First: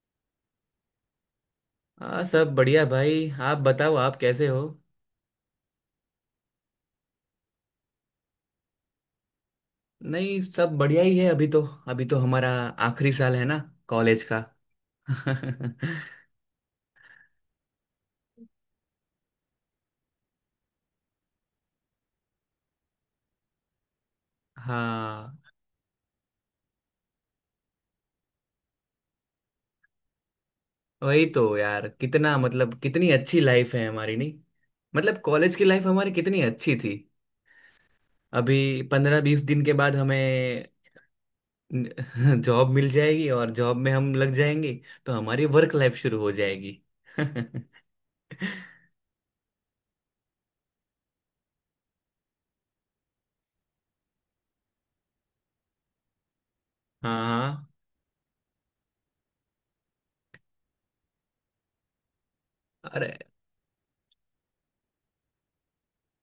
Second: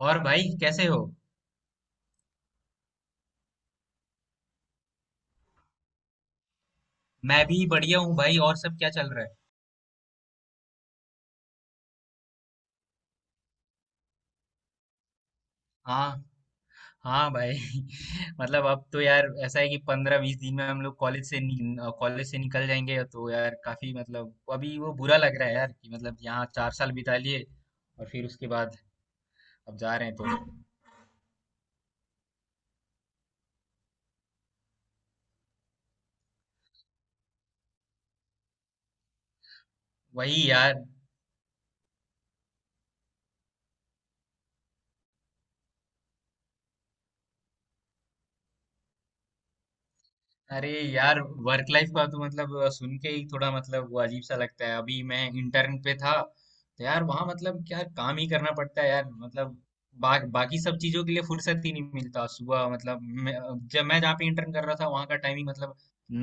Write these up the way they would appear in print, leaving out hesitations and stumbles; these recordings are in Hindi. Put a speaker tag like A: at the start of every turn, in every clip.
A: और भाई कैसे हो?
B: हाँ, सब बढ़िया भाई। आप बताओ, आप कैसे हो।
A: मैं भी बढ़िया हूँ भाई। और सब क्या चल रहा है?
B: नहीं, सब बढ़िया ही है अभी तो। अभी तो हमारा आखिरी साल है ना, कॉलेज का।
A: हाँ हाँ भाई। मतलब अब तो यार ऐसा है कि 15-20 दिन में हम लोग कॉलेज से निकल जाएंगे तो यार काफी मतलब अभी वो बुरा लग
B: हाँ
A: रहा है यार कि मतलब यहाँ 4 साल बिता लिए। और फिर उसके बाद अब जा रहे हैं तो।
B: वही तो यार, कितना मतलब कितनी अच्छी लाइफ है हमारी, नहीं। मतलब कॉलेज की लाइफ हमारी कितनी अच्छी थी। अभी 15 20 दिन के बाद
A: वही
B: हमें
A: यार।
B: जॉब मिल जाएगी और जॉब में हम लग जाएंगे। तो हमारी वर्क लाइफ शुरू हो जाएगी। हाँ
A: अरे यार, वर्क लाइफ का तो मतलब सुन के ही थोड़ा मतलब वो अजीब सा लगता है। अभी मैं इंटर्न पे था तो यार वहां मतलब
B: हाँ,
A: क्या काम ही करना पड़ता है यार मतलब। बाकी सब चीजों के लिए फुर्सत ही नहीं मिलता। सुबह मतलब
B: अरे
A: जब मैं जहाँ पे इंटर्न कर रहा था वहां का टाइमिंग मतलब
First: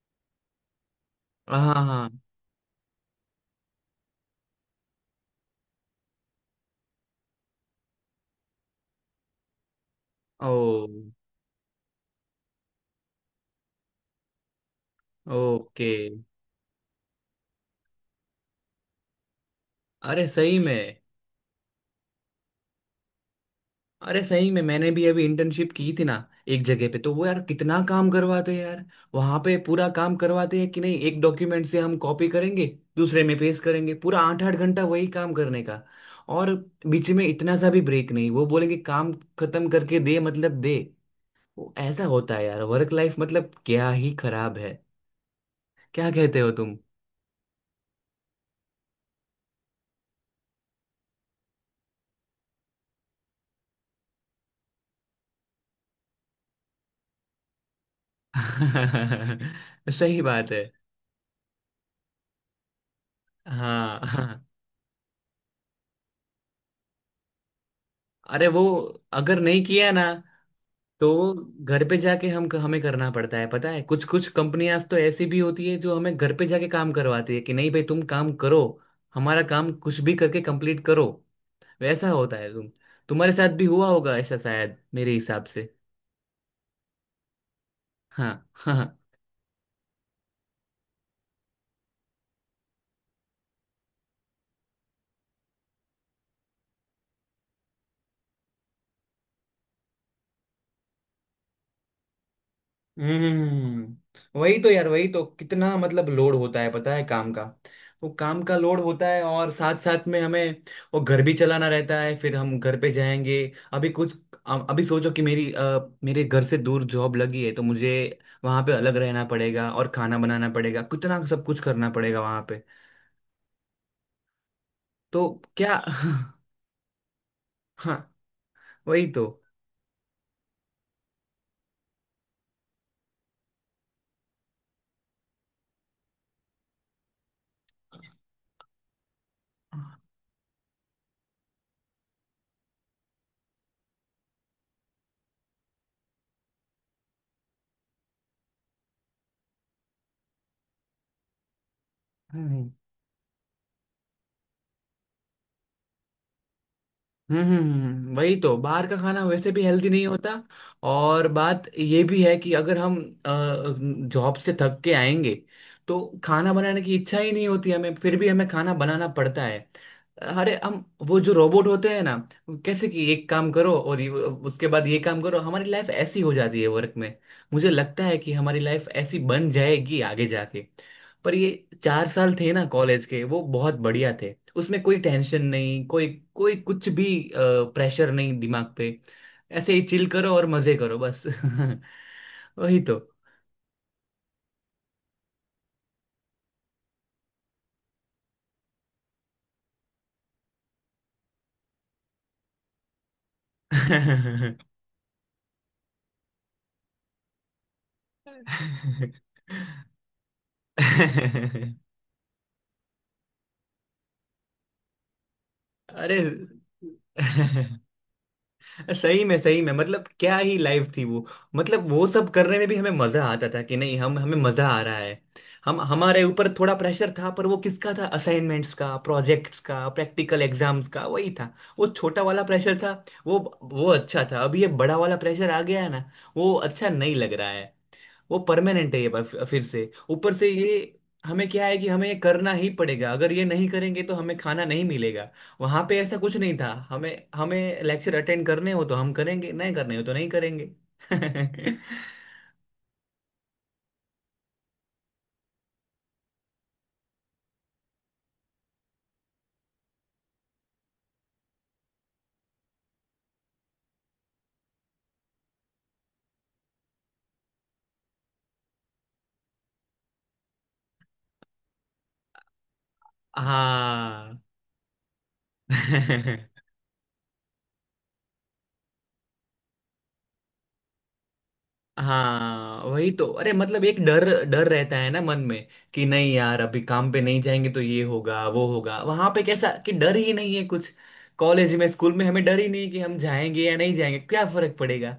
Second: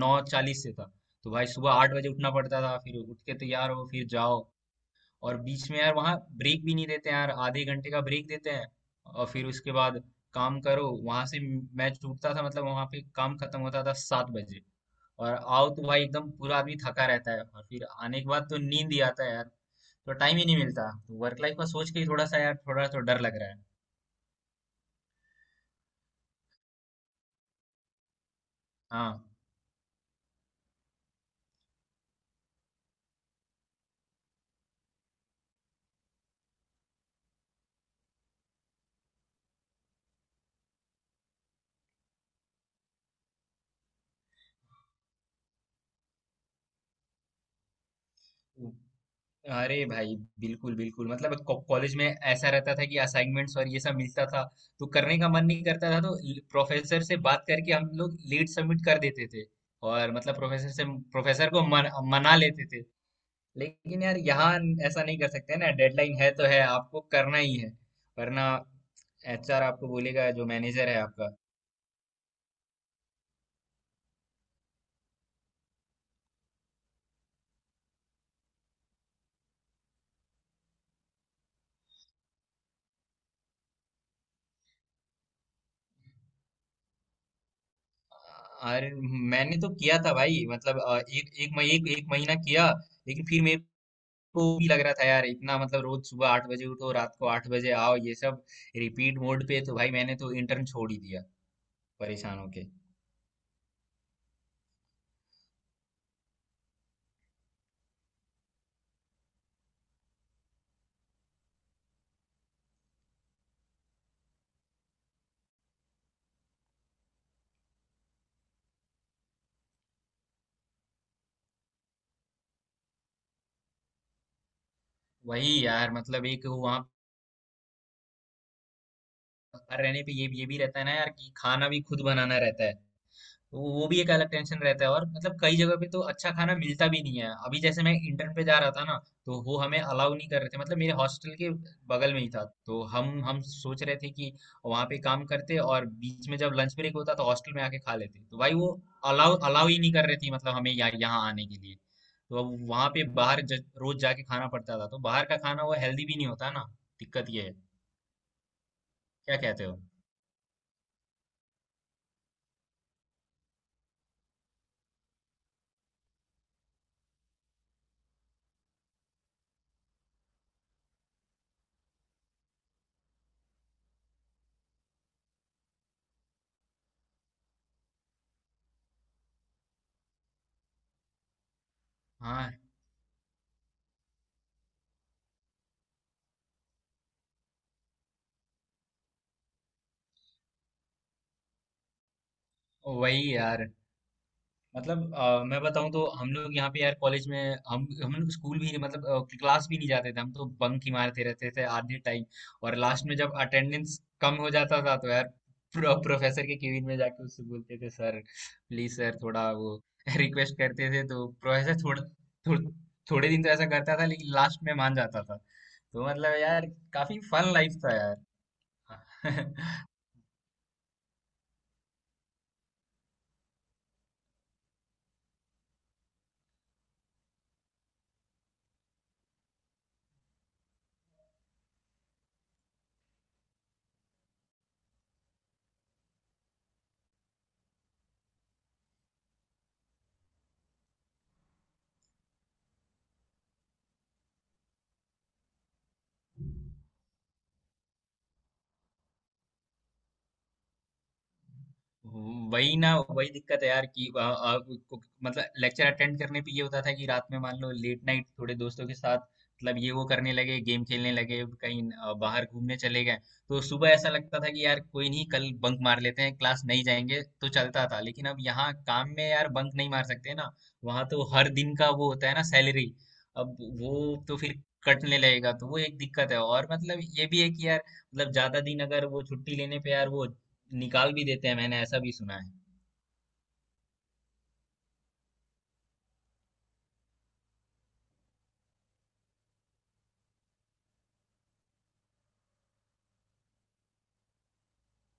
A: 9:40 से था। तो भाई सुबह
B: हाँ हाँ
A: 8 बजे
B: हाँ,
A: उठना पड़ता था, फिर उठ के तैयार हो फिर जाओ। और बीच में यार वहाँ ब्रेक भी नहीं देते यार, आधे घंटे का ब्रेक देते हैं। और फिर उसके बाद
B: ओ
A: काम करो वहां से। मैच टूटता था मतलब वहां पे काम खत्म होता था 7 बजे। और आओ तो
B: ओके।
A: भाई एकदम पूरा आदमी थका रहता है, और फिर आने के बाद तो नींद ही आता है यार। तो
B: अरे
A: टाइम ही नहीं
B: सही
A: मिलता,
B: में।
A: तो वर्क लाइफ का सोच के ही थोड़ा सा यार थोड़ा तो डर लग रहा है।
B: अरे सही में, मैंने भी अभी इंटर्नशिप की थी ना। एक जगह पे तो, वो यार, कितना काम करवाते हैं यार।
A: हाँ।
B: वहां पे पूरा काम करवाते हैं कि नहीं, एक डॉक्यूमेंट से हम कॉपी करेंगे, दूसरे में पेस्ट करेंगे, पूरा आठ 8 घंटा वही काम करने का। और बीच में इतना सा भी ब्रेक नहीं, वो बोलेंगे काम खत्म करके दे, मतलब दे। वो ऐसा होता है यार, वर्क लाइफ मतलब क्या ही खराब है, क्या कहते हो तुम।
A: अरे भाई बिल्कुल बिल्कुल, मतलब कॉलेज में ऐसा रहता था कि असाइनमेंट्स और ये सब मिलता था। तो करने का मन नहीं करता था तो प्रोफेसर से बात करके हम लोग लेट सबमिट कर देते थे। और
B: सही
A: मतलब
B: बात है।
A: प्रोफेसर से प्रोफेसर को मन, मना लेते थे।
B: हाँ
A: लेकिन यार
B: हाँ।
A: यहाँ ऐसा नहीं कर सकते ना, डेडलाइन है तो है, आपको करना ही है,
B: अरे
A: वरना
B: वो, अगर नहीं
A: एचआर आपको
B: किया ना,
A: बोलेगा, जो मैनेजर है
B: तो
A: आपका।
B: घर पे जाके हम हमें करना पड़ता है, पता है। कुछ कुछ कंपनियां तो ऐसी भी होती है जो हमें घर पे जाके काम करवाती है कि नहीं भाई, तुम काम करो, हमारा काम कुछ भी करके कंप्लीट करो। वैसा होता है, तुम्हारे साथ भी हुआ होगा ऐसा, शायद मेरे हिसाब से। हाँ।
A: अरे मैंने तो किया था भाई मतलब एक एक मही- एक, 1 महीना किया। लेकिन फिर मेरे को भी लग रहा था यार, इतना मतलब रोज सुबह 8 बजे उठो रात को 8 बजे आओ ये सब रिपीट मोड पे, तो भाई मैंने तो इंटर्न छोड़ ही दिया, परेशान होके।
B: हम्म, वही तो यार, वही तो, कितना मतलब लोड होता है, पता है, काम का। वो काम का लोड होता है और साथ साथ में हमें वो घर भी चलाना रहता है, फिर हम घर पे जाएंगे। अभी कुछ अभी सोचो कि मेरी, मेरे घर से दूर जॉब लगी है, तो मुझे वहां पे अलग रहना पड़ेगा और खाना बनाना पड़ेगा, कितना सब कुछ करना पड़ेगा वहां पे। तो
A: वही
B: क्या।
A: यार। मतलब एक वहाँ
B: हाँ वही तो।
A: पर रहने पे ये भी रहता है ना यार कि खाना भी खुद बनाना रहता है। तो वो भी एक अलग टेंशन रहता है, और मतलब कई जगह पे तो अच्छा खाना मिलता भी नहीं है। अभी जैसे मैं इंटर्न पे जा रहा था ना, तो वो हमें अलाउ नहीं कर रहे थे। मतलब मेरे हॉस्टल के बगल में ही था, तो हम सोच रहे थे कि वहाँ पे काम करते और बीच में जब लंच ब्रेक होता तो हॉस्टल में आके खा लेते। तो भाई वो अलाउ अलाउ ही नहीं कर रही थी मतलब हमें यहाँ यहाँ आने के लिए। तो अब वहाँ पे बाहर रोज जाके खाना पड़ता था, तो बाहर का खाना वो हेल्दी भी नहीं होता ना, दिक्कत ये है।
B: वही तो, बाहर का खाना
A: क्या
B: वैसे भी
A: कहते हो?
B: हेल्दी नहीं होता। और बात ये भी है कि अगर हम जॉब से थक के आएंगे, तो खाना बनाने की इच्छा ही नहीं होती हमें, फिर भी हमें खाना बनाना पड़ता है। अरे हम, वो जो रोबोट होते हैं ना, वो कैसे कि एक काम करो और उसके बाद ये काम करो, हमारी लाइफ ऐसी हो जाती है वर्क में। मुझे लगता है कि हमारी लाइफ ऐसी बन जाएगी आगे जाके। पर ये 4 साल थे
A: हाँ।
B: ना, कॉलेज के, वो बहुत बढ़िया थे। उसमें कोई टेंशन नहीं, कोई कोई कुछ भी प्रेशर नहीं दिमाग पे। ऐसे ही चिल करो और मजे करो बस। वही तो।
A: वही यार। मतलब मैं बताऊं तो हम लोग यहाँ पे यार कॉलेज में हम लोग स्कूल भी मतलब क्लास भी नहीं जाते थे। हम तो बंक ही मारते रहते थे आधे टाइम। और लास्ट में जब अटेंडेंस कम हो जाता था तो यार प्रोफेसर के केबिन में जाके उससे बोलते थे, सर प्लीज सर, थोड़ा वो रिक्वेस्ट करते थे। तो प्रोफेसर थोड़े दिन तो ऐसा करता था, लेकिन लास्ट में मान जाता था। तो
B: अरे।
A: मतलब यार काफी फन लाइफ था यार।
B: सही में सही में, मतलब क्या ही लाइफ थी वो। मतलब वो सब करने में भी हमें मजा आता था कि नहीं, हम हमें मजा आ रहा है। हम हमारे ऊपर थोड़ा प्रेशर था, पर वो किसका था, असाइनमेंट्स का, प्रोजेक्ट्स का, प्रैक्टिकल एग्जाम्स का, वही था। वो छोटा वाला प्रेशर था, वो वो अच्छा था। अभी ये बड़ा वाला प्रेशर आ गया है ना, वो अच्छा नहीं लग रहा है। वो परमानेंट है, ये बात फिर से, ऊपर से ये हमें क्या है कि हमें ये करना ही पड़ेगा, अगर ये नहीं करेंगे तो हमें खाना नहीं मिलेगा। वहां पे ऐसा कुछ नहीं था, हमें हमें लेक्चर अटेंड करने हो तो हम करेंगे, नहीं करने हो तो नहीं करेंगे।
A: वही ना, वही दिक्कत है यार कि आ, आ, को- मतलब लेक्चर अटेंड करने पे ये होता था कि रात में मान लो लेट नाइट थोड़े दोस्तों के साथ मतलब ये वो करने लगे, गेम खेलने लगे, कहीं बाहर घूमने चले गए। तो सुबह ऐसा लगता था कि यार कोई नहीं, कल बंक मार लेते हैं, क्लास नहीं जाएंगे, तो चलता था। लेकिन अब यहाँ काम में यार बंक नहीं मार सकते ना। वहां तो हर दिन का वो होता है ना, सैलरी अब वो तो
B: हाँ।
A: फिर कटने लगेगा, तो वो एक दिक्कत है। और मतलब ये भी है कि यार, मतलब ज्यादा दिन अगर वो छुट्टी लेने पे यार वो निकाल भी देते हैं, मैंने ऐसा भी सुना है।
B: हाँ वही तो। अरे मतलब, एक डर डर रहता है ना मन में, कि नहीं यार, अभी काम पे नहीं जाएंगे तो ये होगा वो होगा। वहां पे कैसा कि डर ही नहीं है कुछ, कॉलेज में, स्कूल में। हमें डर ही नहीं कि हम जाएंगे या नहीं जाएंगे, क्या फर्क पड़ेगा।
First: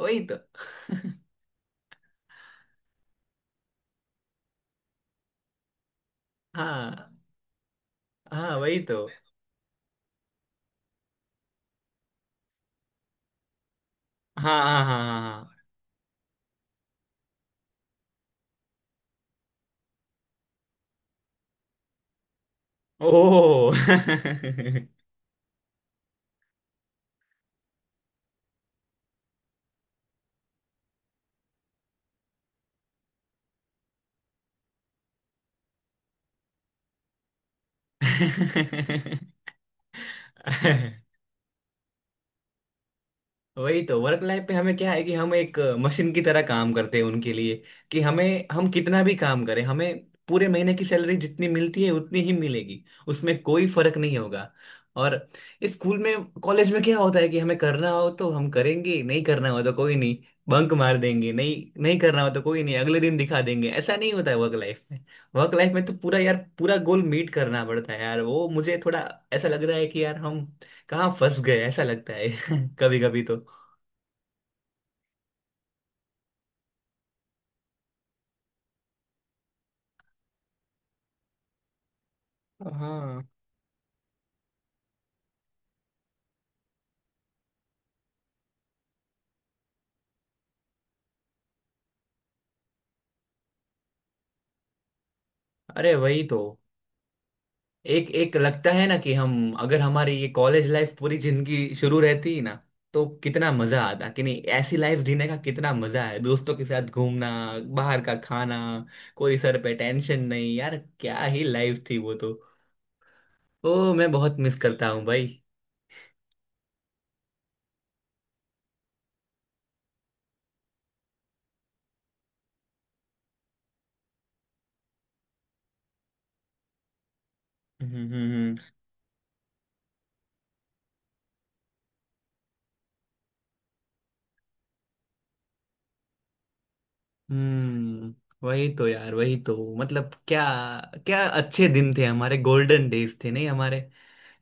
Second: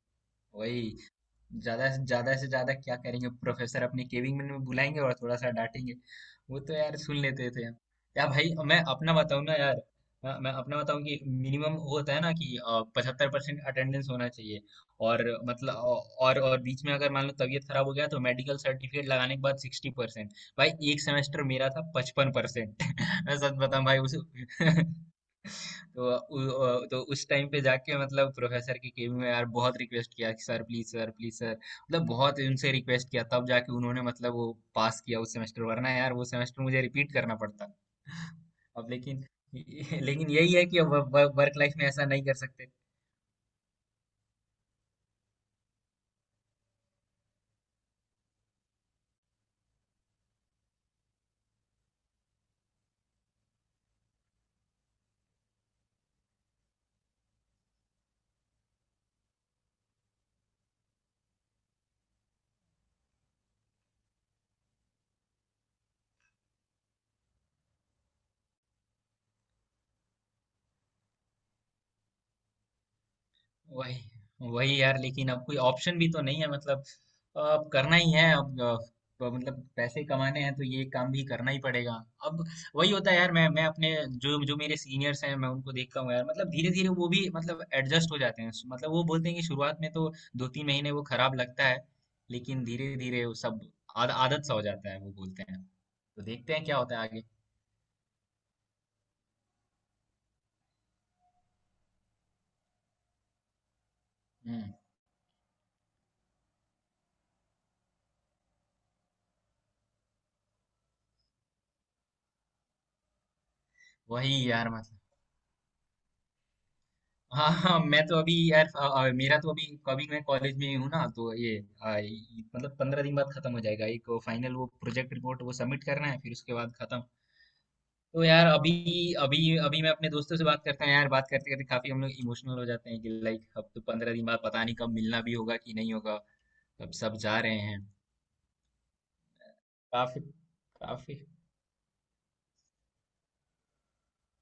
B: वही तो।
A: वही। ज्यादा से ज्यादा क्या करेंगे? प्रोफेसर अपने केबिन में बुलाएंगे और थोड़ा सा डांटेंगे। वो तो यार
B: हाँ
A: सुन लेते थे। या भाई
B: हाँ वही
A: मैं
B: तो।
A: अपना बताऊं ना यार। मैं अपना बताऊं कि मिनिमम होता है ना कि 75% अटेंडेंस होना
B: हाँ
A: चाहिए।
B: हाँ हाँ हाँ
A: और
B: हाँ।
A: मतलब और बीच में अगर मान लो तबीयत खराब हो गया तो मेडिकल सर्टिफिकेट लगाने के बाद 60%। भाई एक सेमेस्टर मेरा था 55%। मैं सच
B: ओह।
A: बताऊं भाई उस तो उ, तो उस टाइम पे जाके मतलब प्रोफेसर की केबिन में यार बहुत रिक्वेस्ट किया कि sir please sir please sir, मतलब बहुत उनसे रिक्वेस्ट किया, तब जाके उन्होंने मतलब वो पास किया उस सेमेस्टर। वरना यार वो सेमेस्टर मुझे रिपीट करना पड़ता। अब लेकिन लेकिन यही है
B: है।
A: कि अब वर्क लाइफ में ऐसा नहीं कर सकते।
B: वही तो, वर्क लाइफ पे हमें क्या है कि हम एक मशीन की तरह काम करते हैं उनके लिए। कि हमें, हम कितना भी काम करें, हमें पूरे महीने की सैलरी जितनी मिलती है उतनी ही मिलेगी, उसमें कोई फर्क नहीं होगा। और स्कूल में, कॉलेज में क्या होता है कि हमें करना हो तो हम करेंगे, नहीं करना हो तो कोई नहीं, बंक मार देंगे। नहीं नहीं करना हो तो कोई नहीं, अगले दिन दिखा देंगे। ऐसा नहीं होता है वर्क लाइफ में। वर्क लाइफ में तो पूरा यार, पूरा गोल मीट करना पड़ता है यार, वो मुझे थोड़ा ऐसा लग रहा है कि यार हम कहाँ फंस गए, ऐसा लगता है कभी कभी तो।
A: वही। वही यार, लेकिन अब कोई ऑप्शन भी तो नहीं है। मतलब अब करना ही है अब। तो मतलब पैसे कमाने हैं तो ये काम भी करना ही पड़ेगा अब। वही होता है
B: हाँ
A: यार। मैं अपने, जो जो मेरे सीनियर्स हैं मैं उनको देखता हूँ यार, मतलब धीरे धीरे वो भी मतलब एडजस्ट हो जाते हैं। मतलब वो बोलते हैं कि शुरुआत में तो 2-3 महीने वो खराब लगता है, लेकिन धीरे धीरे वो सब आदत सा हो जाता है, वो बोलते हैं।
B: अरे
A: तो
B: वही तो,
A: देखते हैं क्या होता है आगे।
B: एक एक लगता है ना कि हम, अगर हमारी ये कॉलेज लाइफ पूरी जिंदगी शुरू रहती ना, तो कितना मजा आता, कि नहीं।
A: हम्म।
B: ऐसी लाइफ जीने का कितना मजा है, दोस्तों के साथ घूमना, बाहर का खाना, कोई सर पे टेंशन नहीं यार, क्या ही लाइफ थी वो तो। ओ, मैं बहुत
A: वही
B: मिस
A: यार
B: करता
A: मतलब।
B: हूँ भाई।
A: हाँ हाँ मैं तो अभी यार मेरा तो अभी, अभी मैं कॉलेज में ही हूँ ना, तो ये मतलब 15 दिन बाद खत्म हो जाएगा, एक फाइनल वो प्रोजेक्ट रिपोर्ट वो सबमिट करना है, फिर उसके बाद खत्म।
B: हम्म
A: तो
B: हम्म
A: यार
B: हम्म,
A: अभी अभी अभी मैं अपने दोस्तों से बात करता हूँ यार। बात करते करते काफी हम लोग इमोशनल हो जाते हैं कि लाइक अब तो 15 दिन बाद पता नहीं कब मिलना भी होगा कि नहीं होगा, कब सब जा रहे हैं।
B: हम्म, वही तो यार, वही तो, मतलब
A: काफी
B: क्या,
A: काफी
B: क्या अच्छे दिन थे हमारे, गोल्डन डेज थे नहीं हमारे,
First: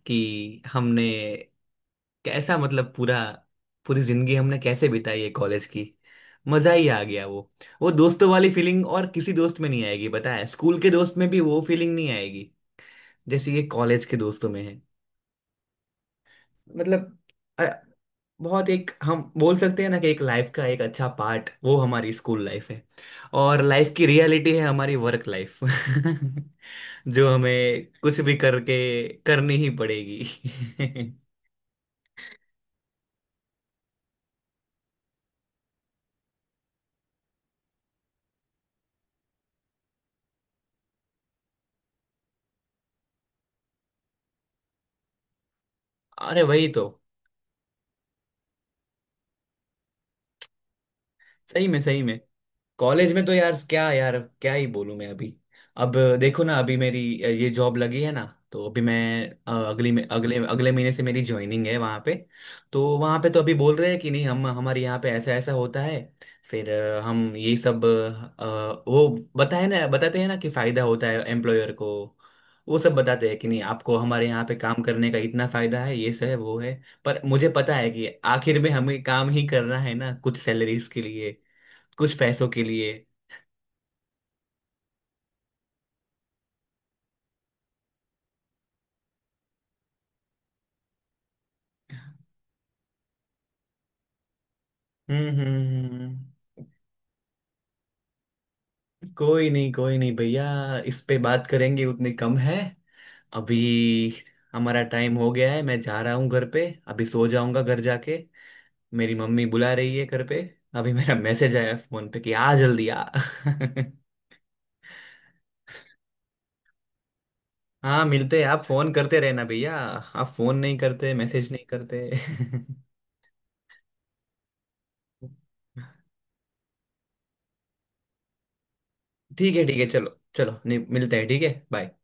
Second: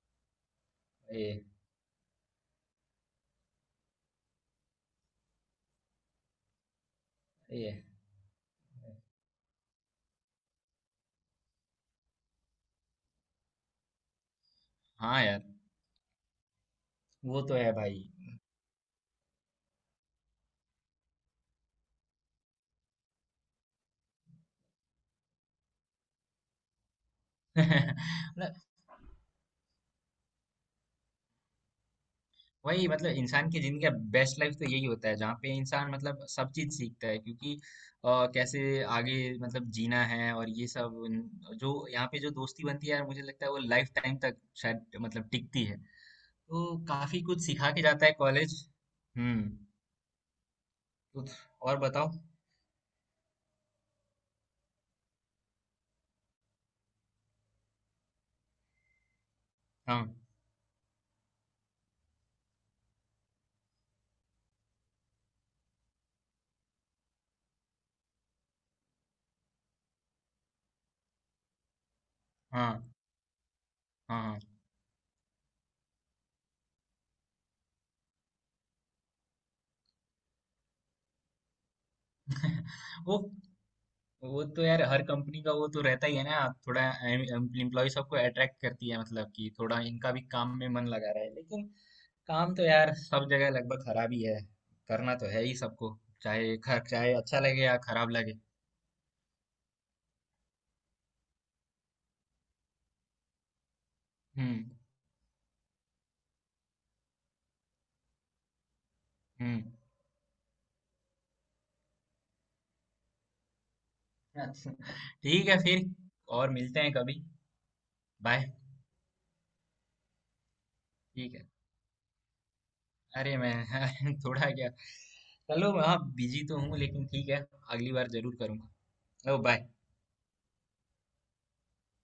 B: कि हमने
A: ये
B: कैसा, मतलब पूरा, पूरी जिंदगी हमने कैसे बिताई है कॉलेज की, मजा ही आ गया वो।
A: ये
B: वो दोस्तों वाली फीलिंग और किसी दोस्त में नहीं आएगी, पता है, स्कूल के दोस्त में भी वो फीलिंग नहीं आएगी, जैसे ये कॉलेज के दोस्तों में है।
A: हाँ यार
B: मतलब
A: वो तो
B: अ,
A: है भाई।
B: बहुत, एक हम बोल सकते हैं ना, कि एक लाइफ का एक अच्छा पार्ट वो हमारी स्कूल लाइफ है। और लाइफ की रियलिटी है हमारी वर्क लाइफ, जो हमें कुछ भी
A: ना,
B: करके करनी ही पड़ेगी।
A: वही मतलब इंसान की जिंदगी का बेस्ट लाइफ तो यही होता है, जहाँ पे इंसान मतलब सब चीज सीखता है। क्योंकि अ, कैसे आगे मतलब जीना है और ये सब। जो यहाँ पे जो दोस्ती बनती है यार, मुझे लगता है वो लाइफ टाइम तक शायद मतलब टिकती है।
B: अरे वही
A: तो
B: तो।
A: काफी कुछ सिखा के जाता है कॉलेज। हम्म। कुछ
B: सही
A: और
B: में सही
A: बताओ।
B: में। कॉलेज में तो यार, क्या यार, क्या ही बोलूं मैं अभी। अब देखो ना, अभी मेरी ये जॉब लगी है ना, तो अभी मैं, अगली में
A: हाँ
B: अगले अगले महीने से मेरी ज्वाइनिंग है वहाँ पे। तो वहाँ पे तो अभी बोल रहे हैं कि नहीं, हम हमारे यहाँ पे ऐसा ऐसा होता है। फिर हम ये सब, वो बताए ना बताते हैं ना, कि फायदा होता है एम्प्लॉयर को। वो
A: हाँ
B: सब बताते हैं कि नहीं, आपको
A: हाँ
B: हमारे
A: हाँ।
B: यहाँ पे काम करने का इतना फायदा है, ये सब है वो है। पर मुझे पता है कि आखिर में हमें काम ही करना है ना, कुछ सैलरीज के लिए, कुछ पैसों के लिए।
A: वो वो तो यार हर कंपनी का वो तो रहता ही है ना, थोड़ा एम्प्लॉय सबको अट्रैक्ट करती है मतलब कि थोड़ा इनका भी काम में मन लगा रहा है। लेकिन काम तो यार सब जगह लगभग खराब ही है, करना
B: हम्म
A: तो है ही
B: हम्म,
A: सबको, चाहे
B: हम्म।
A: चाहे अच्छा लगे या खराब लगे।
B: कोई नहीं भैया, इस पे बात करेंगे उतनी कम है। अभी
A: हम्म
B: हमारा टाइम हो गया है, मैं जा रहा हूँ घर पे, अभी सो जाऊंगा घर जाके। मेरी मम्मी
A: हम्म।
B: बुला रही है घर पे, अभी मेरा मैसेज आया फोन पे, कि आ, जल्दी आ।
A: अच्छा, ठीक है फिर। और मिलते हैं कभी।
B: हाँ, मिलते हैं।
A: बाय।
B: आप फोन करते रहना भैया, आप फोन नहीं करते,
A: ठीक है।
B: मैसेज नहीं करते।
A: अरे मैं थोड़ा क्या, चलो हाँ बिजी तो हूँ लेकिन ठीक है, अगली बार जरूर करूंगा। ओ
B: ठीक है
A: बाय।
B: ठीक है, चलो चलो, नहीं मिलते हैं, ठीक है, बाय।